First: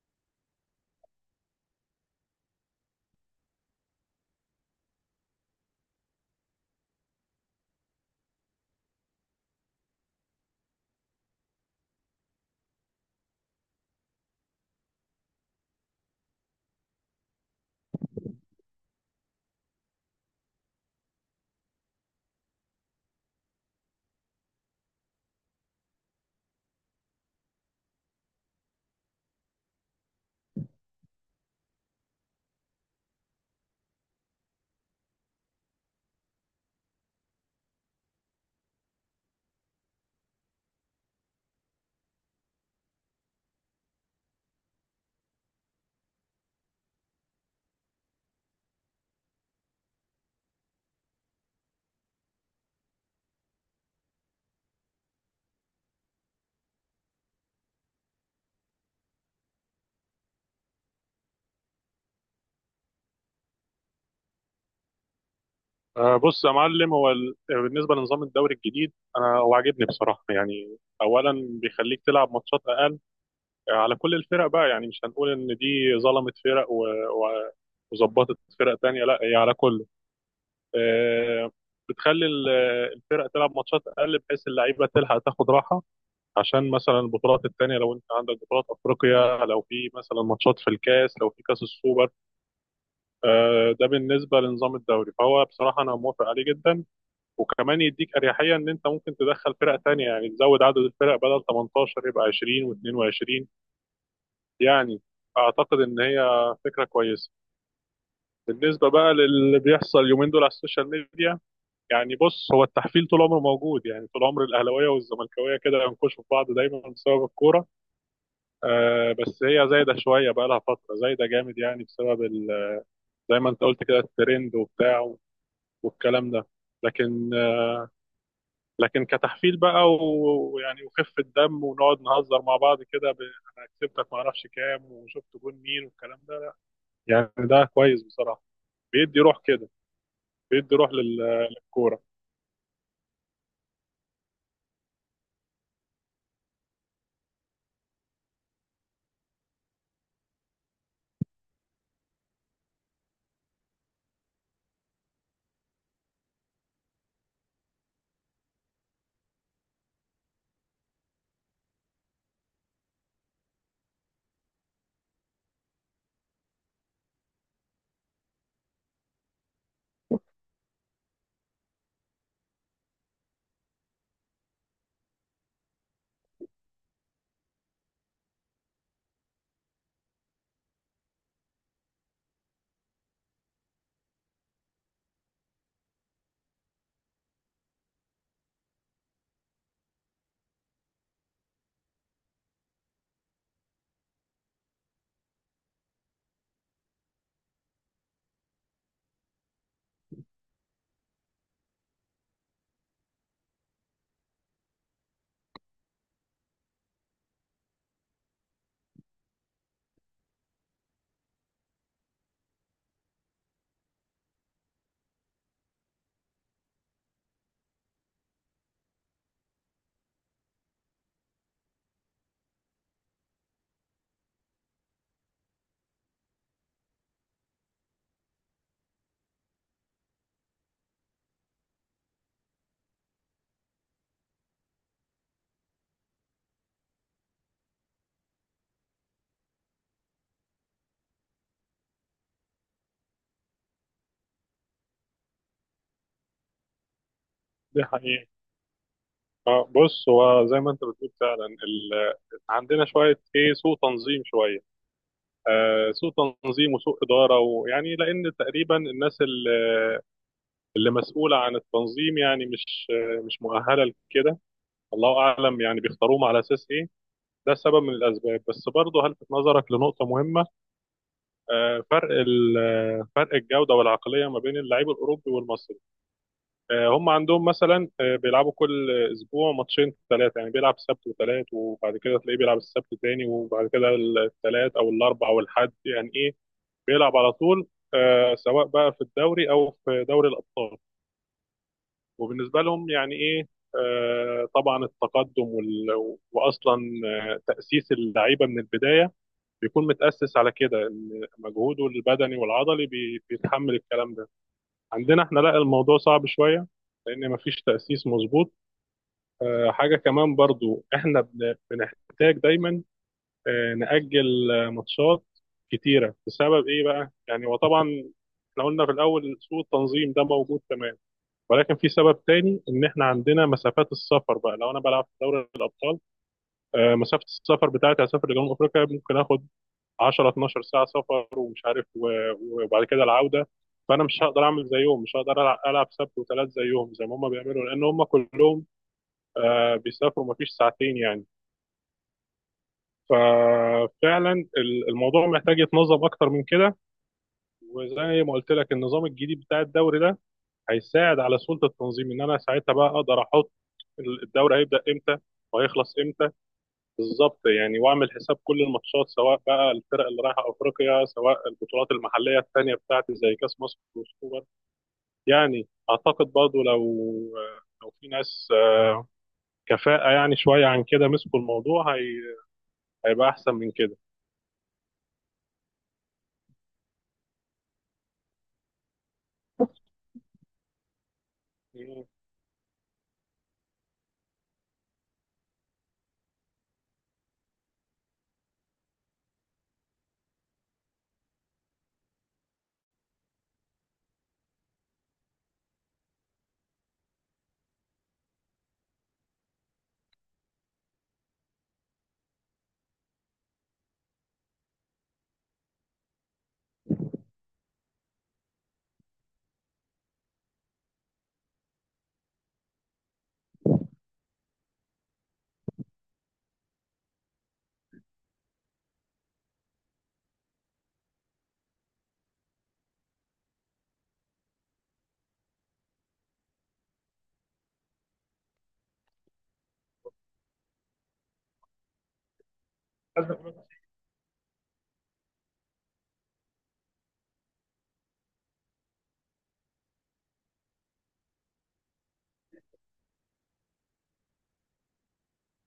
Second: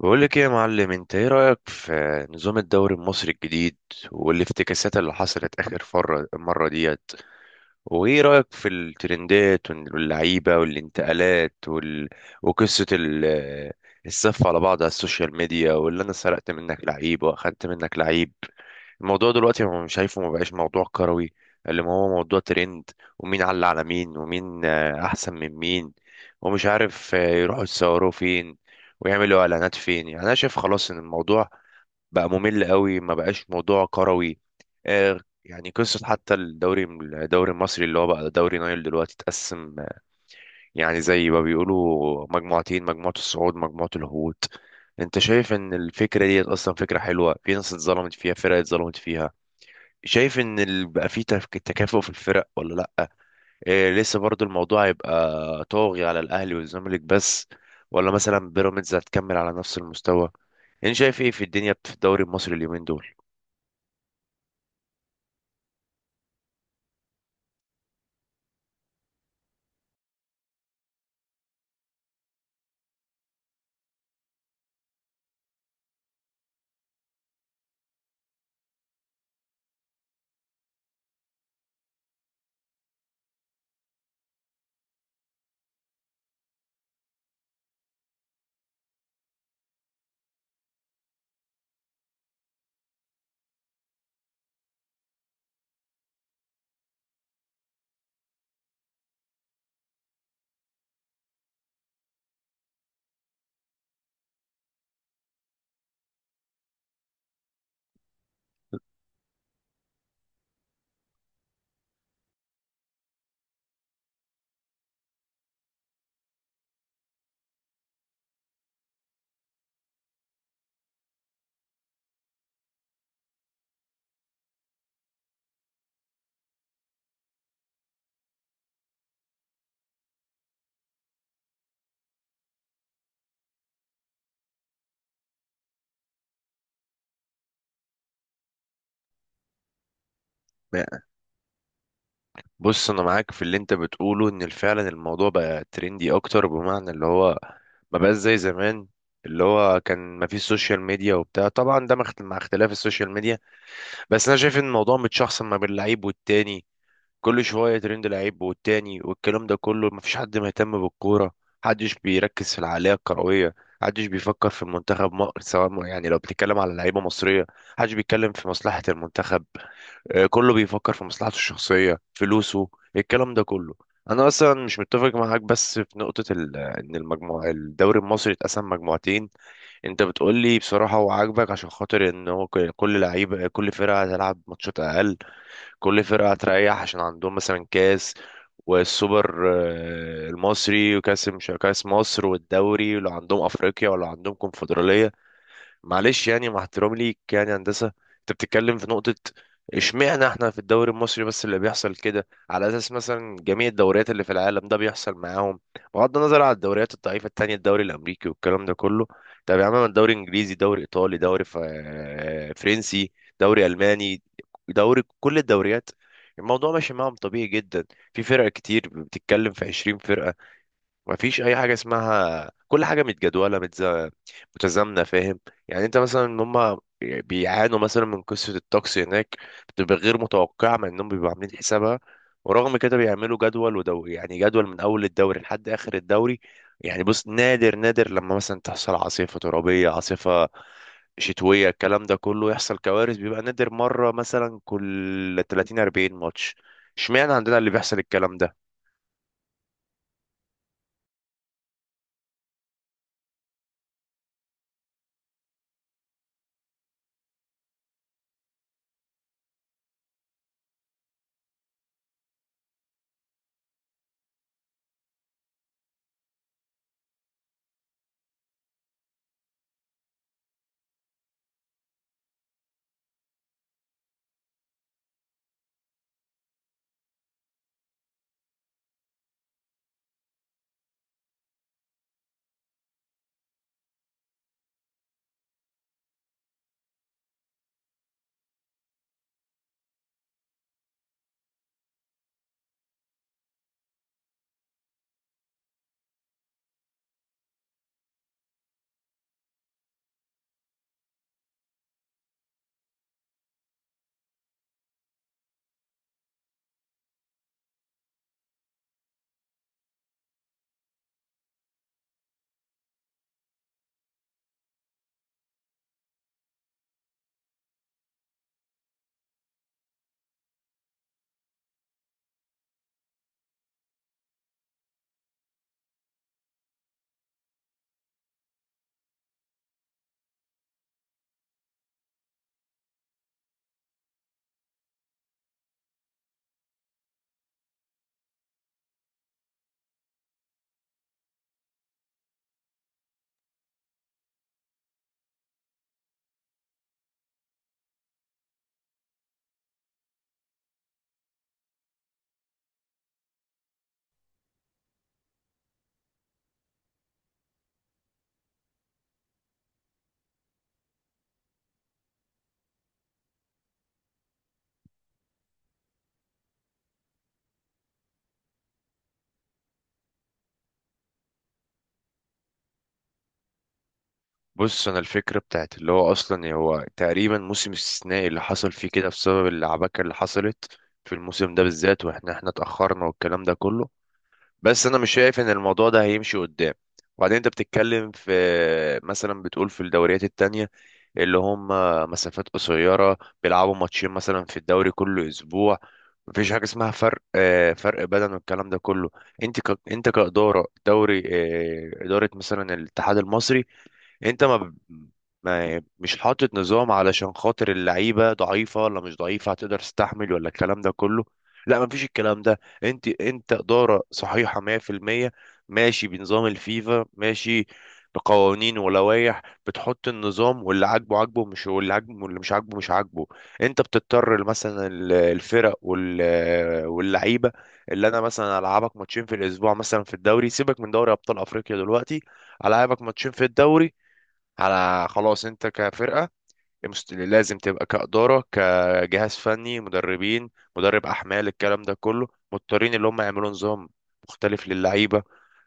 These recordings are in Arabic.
بقول لك ايه يا معلم، انت ايه رأيك في نظام الدوري المصري الجديد والافتكاسات اللي حصلت اخر فرة مرة ديت؟ وايه رأيك في الترندات واللعيبة والانتقالات وقصة ال... الصف على بعض على السوشيال ميديا، واللي انا سرقت منك لعيب واخدت منك لعيب؟ الموضوع دلوقتي، هو مش شايفه، ما بقاش موضوع كروي، اللي ما هو موضوع ترند، ومين علق على مين، ومين احسن من مين، ومش عارف يروحوا يتصوروا فين ويعملوا اعلانات فين. يعني انا شايف خلاص ان الموضوع بقى ممل قوي، ما بقاش موضوع كروي. يعني قصة حتى الدوري المصري اللي هو بقى دوري نايل دلوقتي اتقسم، يعني زي ما بيقولوا، مجموعتين، مجموعة الصعود مجموعة الهبوط. انت شايف ان الفكرة دي اصلا فكرة حلوة؟ في ناس اتظلمت فيها، فرق اتظلمت فيها. شايف ان بقى في تكافؤ في الفرق ولا لا؟ إيه، لسه برضو الموضوع هيبقى طاغي على الاهلي والزمالك بس، ولا مثلا بيراميدز هتكمل على نفس المستوى؟ انت شايف ايه في الدنيا في الدوري المصري اليومين دول؟ آه، بص يا معلم. هو بالنسبه لنظام الدوري الجديد، هو عاجبني بصراحه يعني. اولا بيخليك تلعب ماتشات اقل على كل الفرق بقى، يعني مش هنقول ان دي ظلمت فرق وظبطت فرق تانية، لا هي على كله. آه، بتخلي الفرق تلعب ماتشات اقل، بحيث اللعيبه تلحق تاخد راحه، عشان مثلا البطولات التانية، لو انت عندك بطولات افريقيا، لو في مثلا ماتشات في الكاس، لو في كاس السوبر. ده بالنسبه لنظام الدوري، فهو بصراحه انا موافق عليه جدا. وكمان يديك اريحيه ان انت ممكن تدخل فرق تانية، يعني تزود عدد الفرق بدل 18 يبقى 20 و22، يعني اعتقد ان هي فكره كويسه. بالنسبه بقى للي بيحصل اليومين دول على السوشيال ميديا، يعني بص، هو التحفيل طول عمره موجود، يعني طول عمر الاهلاويه والزملكاويه كده ينكشوا في بعض دايما بسبب الكوره. آه، بس هي زايده شويه بقى، لها فتره زايده جامد يعني، بسبب زي ما انت قلت كده الترند وبتاع والكلام ده. لكن كتحفيل بقى، ويعني وخفه دم ونقعد نهزر مع بعض كده ب... انا كسبتك ما اعرفش كام، وشفت جون مين والكلام ده، يعني ده كويس بصراحه. بيدي روح كده، بيدي روح للكوره. بص، انا معاك في اللي انت بتقوله، ان فعلا الموضوع بقى ترندي اكتر، بمعنى اللي هو ما بقاش زي زمان، اللي هو كان ما فيش سوشيال ميديا وبتاع، طبعا ده مع مع اختلاف السوشيال ميديا. بس انا شايف ان الموضوع متشخصن ما بين اللعيب والتاني، كل شوية ترند لعيب والتاني والكلام ده كله، مفيش حد مهتم بالكورة، محدش بيركز في العقلية الكروية، محدش بيفكر في المنتخب، يعني لو بتتكلم على لعيبة مصرية، محدش بيتكلم في مصلحة المنتخب. كله بيفكر في مصلحته الشخصية، فلوسه، الكلام ده كله. أنا أصلا مش متفق معاك بس في نقطة إن المجموعة الدوري المصري اتقسم مجموعتين. أنت بتقولي بصراحة هو عاجبك، عشان خاطر إن هو كل لعيبة، كل فرقة هتلعب ماتشات أقل، كل فرقة هتريح، عشان عندهم مثلا كاس والسوبر المصري، وكاس، مش كاس مصر، والدوري، ولو عندهم افريقيا، ولو عندهم كونفدرالية. معلش يعني، مع احترامي ليك، يعني هندسه انت بتتكلم في نقطه. اشمعنى احنا في الدوري المصري بس اللي بيحصل كده، على اساس مثلا جميع الدوريات اللي في العالم ده بيحصل معاهم؟ بغض النظر على الدوريات الضعيفه التانية، الدوري الامريكي والكلام ده كله. طب يا عم، الدوري انجليزي، دوري ايطالي، دوري فرنسي، دوري الماني، دوري كل الدوريات، الموضوع ماشي معاهم طبيعي جدا. في فرق كتير، بتتكلم في 20 فرقة، مفيش اي حاجه اسمها كل حاجه متجدوله متزامنه، فاهم؟ يعني انت مثلا، ان هم بيعانوا مثلا من قصه الطقس هناك، بتبقى غير متوقعه مع انهم بيبقوا عاملين حسابها، ورغم كده بيعملوا جدول يعني جدول من اول الدوري لحد اخر الدوري. يعني بص، نادر نادر لما مثلا تحصل عاصفه ترابيه، عاصفه شتويه، الكلام ده كله، يحصل كوارث، بيبقى نادر، مره مثلا كل 30 40 ماتش. اشمعنى عندنا اللي دي بيحصل حقيقه. الكلام ده؟ اه، بص، هو زي ما انت بتقول فعلا ال... عندنا شويه، ايه، سوء تنظيم شويه. آه، سوء تنظيم وسوء اداره، ويعني لان تقريبا الناس اللي مسؤوله عن التنظيم، يعني مش مؤهله لكده. الله اعلم يعني بيختاروهم على اساس ايه. ده سبب من الاسباب، بس برضه هلفت نظرك لنقطه مهمه. آه، فرق ال- فرق الجوده والعقليه ما بين اللعيب الاوروبي والمصري. هم عندهم مثلا بيلعبوا كل اسبوع ماتشين ثلاثه، يعني بيلعب سبت وثلاث، وبعد كده تلاقيه بيلعب السبت تاني، وبعد كده الثلاث او الاربع او الحد، يعني ايه، بيلعب على طول. سواء بقى في الدوري او في دوري الابطال. وبالنسبه لهم يعني ايه، طبعا التقدم واصلا تاسيس اللعيبه من البدايه بيكون متأسس على كده، ان مجهوده البدني والعضلي بيتحمل الكلام ده. عندنا احنا لا، الموضوع صعب شوية لان مفيش تأسيس مظبوط. حاجة كمان برضو، احنا بنحتاج دايما نأجل ماتشات كتيرة، بسبب ايه بقى يعني؟ وطبعا احنا قلنا في الاول سوء التنظيم ده موجود تمام، ولكن في سبب تاني ان احنا عندنا مسافات السفر بقى. لو انا بلعب في دوري الابطال، مسافة السفر بتاعتي هسافر لجنوب افريقيا، ممكن اخد 10 12 ساعه سفر، ومش عارف وبعد كده العوده. فانا مش هقدر اعمل زيهم، مش هقدر العب ألعب سبت وثلاث زيهم زي ما هم بيعملوا، لان هم كلهم بيسافروا مفيش ساعتين يعني. ففعلا الموضوع محتاج يتنظم اكتر من كده. وزي ما قلت لك، النظام الجديد بتاع الدوري ده هيساعد على سهوله التنظيم، ان انا ساعتها بقى اقدر احط الدوري هيبدا امتى وهيخلص بالظبط يعني، واعمل حساب كل الماتشات، سواء بقى الفرق اللي رايحه افريقيا، سواء البطولات المحليه الثانيه بتاعتي زي كاس مصر والسوبر. يعني اعتقد برضو لو في ناس كفاءه يعني شويه عن كده مسكوا الموضوع، هي... هيبقى احسن من كده. بص، انا الفكره بتاعت اللي هو، اصلا هو تقريبا موسم استثنائي اللي حصل فيه كده، بسبب العباكه اللي حصلت في الموسم ده بالذات، مم. واحنا اتاخرنا والكلام ده كله. بس انا مش شايف ان الموضوع ده هيمشي قدام. وبعدين انت بتتكلم في، مثلا بتقول في الدوريات التانية اللي هم مسافات قصيره، بيلعبوا ماتشين مثلا في الدوري كل اسبوع، مفيش حاجه اسمها فرق، فرق بدن والكلام ده كله. انت انت كاداره دوري، اداره مثلا الاتحاد المصري، انت ما مش حاطط نظام علشان خاطر اللعيبه ضعيفه ولا مش ضعيفه، هتقدر تستحمل ولا الكلام ده كله. لا، ما فيش الكلام ده، انت اداره صحيحه 100%، ماشي بنظام الفيفا، ماشي بقوانين ولوائح، بتحط النظام، واللي عاجبه عاجبه، مش واللي عاجبه واللي مش عاجبه مش عاجبه. انت بتضطر مثلا الفرق واللعيبه اللي انا مثلا العبك ماتشين في الاسبوع، مثلا في الدوري سيبك من دوري ابطال افريقيا دلوقتي، العابك ماتشين في الدوري على. خلاص، انت كفرقة لازم تبقى كإدارة، كجهاز فني، مدربين، مدرب أحمال، الكلام ده كله، مضطرين اللي هم يعملوا نظام مختلف للعيبة.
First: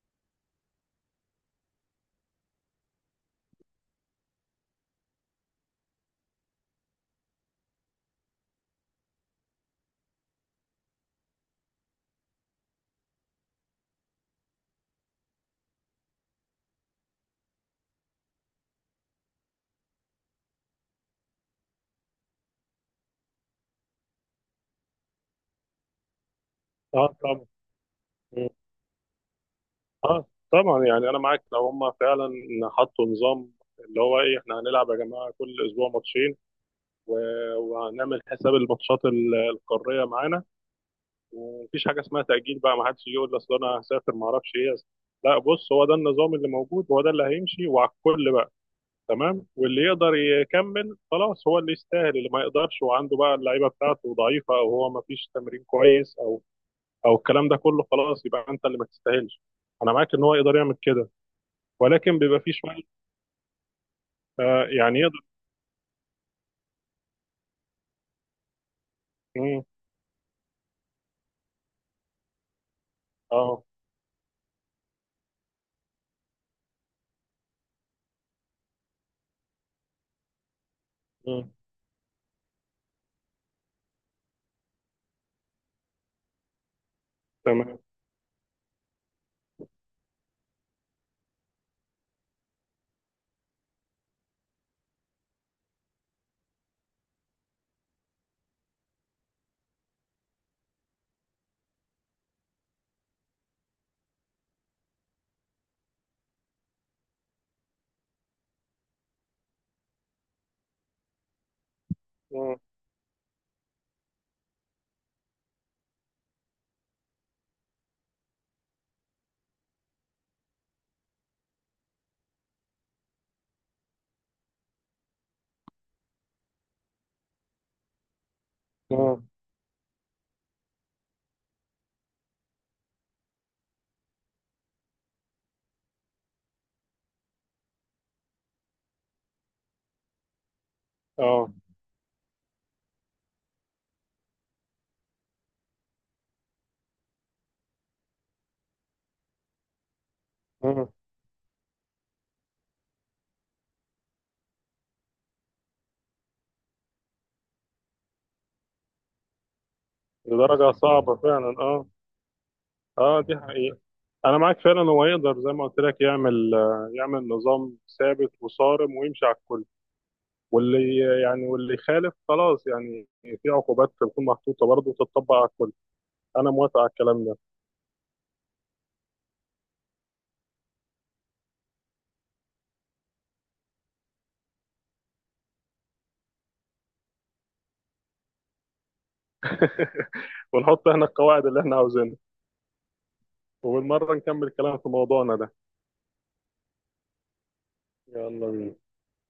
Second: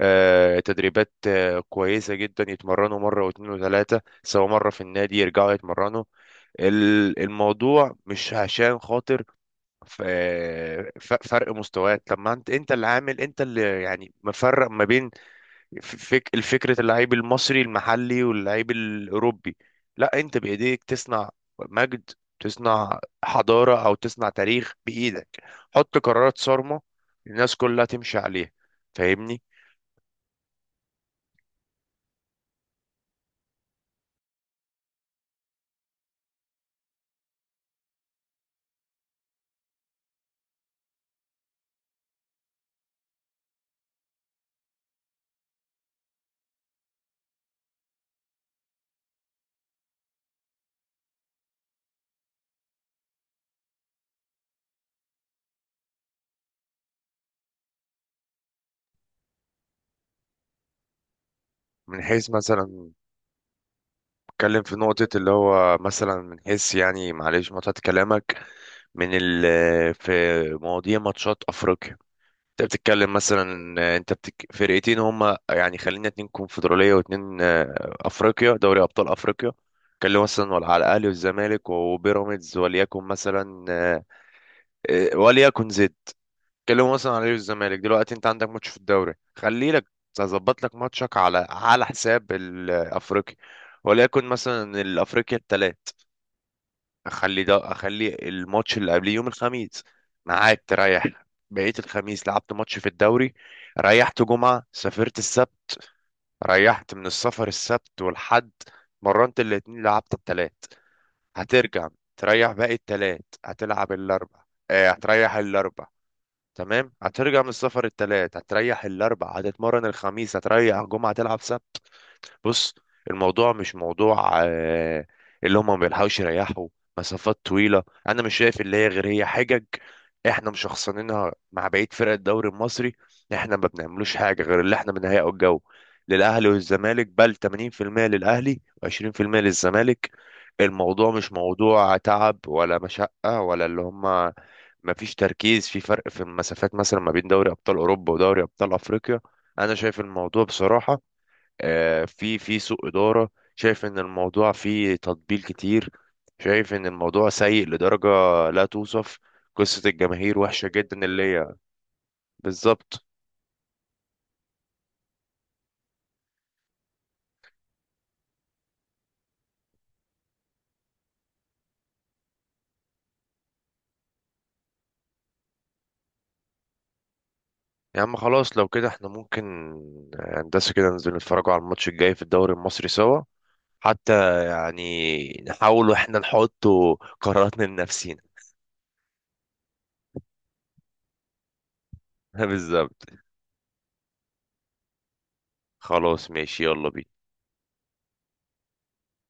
تدريبات كويسة جدا، يتمرنوا مرة واتنين وتلاتة، سواء مرة في النادي، يرجعوا يتمرنوا. الموضوع مش عشان خاطر فرق مستويات. طب ما انت اللي عامل، انت اللي يعني مفرق ما بين الفكرة، اللعيب المصري المحلي واللعيب الأوروبي. لا، أنت بإيديك تصنع مجد، تصنع حضارة، أو تصنع تاريخ بإيدك. حط قرارات صارمة اه، طبعا. الناس كلها تمشي مم. عليها. فاهمني؟ اه، طبعا يعني انا معاك لو هم فعلا حطوا نظام، اللي هو ايه احنا هنلعب يا جماعه كل اسبوع ماتشين و... وهنعمل حساب الماتشات القاريه معانا، ومفيش حاجه اسمها تاجيل بقى، ما حدش يجي يقول اصل انا هسافر ما اعرفش ايه. لا، بص، هو ده النظام اللي موجود، هو ده اللي هيمشي وعلى الكل بقى، تمام. واللي يقدر يكمل خلاص هو اللي يستاهل، اللي ما يقدرش وعنده بقى اللعيبه بتاعته ضعيفه، او هو ما فيش تمرين كويس، او الكلام ده كله، خلاص يبقى انت اللي ما تستاهلش. انا معاك ان هو يقدر يعمل كده، من ولكن حيث بيبقى فيه شويه. مثلا، اتكلم آه، في يعني نقطة يقدر. اللي هو مثلا من حيث، يعني معلش مقطعة كلامك، من ال مم، في مواضيع ماتشات أفريقيا. انت بتتكلم مثلا اه. ان انت فرقتين هما، يعني خلينا اتنين كونفدرالية واتنين افريقيا، دوري ابطال افريقيا كان مثلا، ولا على الاهلي مم، والزمالك وبيراميدز، وليكن مثلا وليكن زد، كلموا مثلا على الاهلي تمام. والزمالك. دلوقتي انت عندك ماتش في الدوري، خلي لك، هظبط لك ماتشك على حساب الافريقي، وليكن مثلا الافريقيا الثلاث، اخلي الماتش اللي قبليه يوم الخميس ميعاد تريح. بقيت الخميس لعبت ماتش في الدوري، ريحت جمعة، سافرت السبت، ريحت من السفر السبت والحد، مرنت الاتنين، لعبت التلات، هترجع تريح مم، باقي التلات، هتلعب الاربع، هتريح الاربع. تمام، هترجع من السفر التلات، هتريح الاربع، هتتمرن الخميس، هتريح جمعة، تلعب سبت. بص، الموضوع مش موضوع اللي هم ما بيلحقوش يريحوا، مسافات طويلة، أنا مش شايف اللي هي، غير هي مم، حجج، إحنا مشخصنينها مع بقية فرق الدوري المصري. إحنا ما بنعملوش حاجة، غير اللي إحنا بنهيئه الجو للأهلي والزمالك، بل 80% للأهلي و20% للزمالك. الموضوع مش اه. موضوع تعب ولا مشقة، ولا اللي هم ما فيش تركيز في فرق في المسافات مثلا ما بين دوري أبطال أوروبا ودوري أبطال أفريقيا. أنا شايف الموضوع مم، بصراحة في سوء إدارة، شايف إن الموضوع فيه تطبيل كتير، شايف إن الموضوع سيء لدرجة لا توصف. قصة الجماهير وحشة لدرجه جدا، صعبه اللي فعلا، هي اه. بالظبط. اه، دي حقيقة. انا معاك فعلا، هو يقدر زي ما قلت لك يعمل يعمل نظام ثابت وصارم ويمشي على الكل، واللي واللي يخالف خلاص، يعني في عقوبات تكون محطوطة برضه وتتطبق على الكل. انا موافق على الكلام ده. يا عم خلاص، لو كده احنا ممكن هندسة كده ننزل نتفرجوا على الماتش الجاي في الدوري المصري سوا، حتى يعني نحاول واحنا نحط قراراتنا لنفسينا. ونحط احنا القواعد اللي احنا عاوزينها، بالظبط، وبالمرة نكمل كلام في موضوعنا ده. خلاص ماشي، يلا بينا. يلا بينا.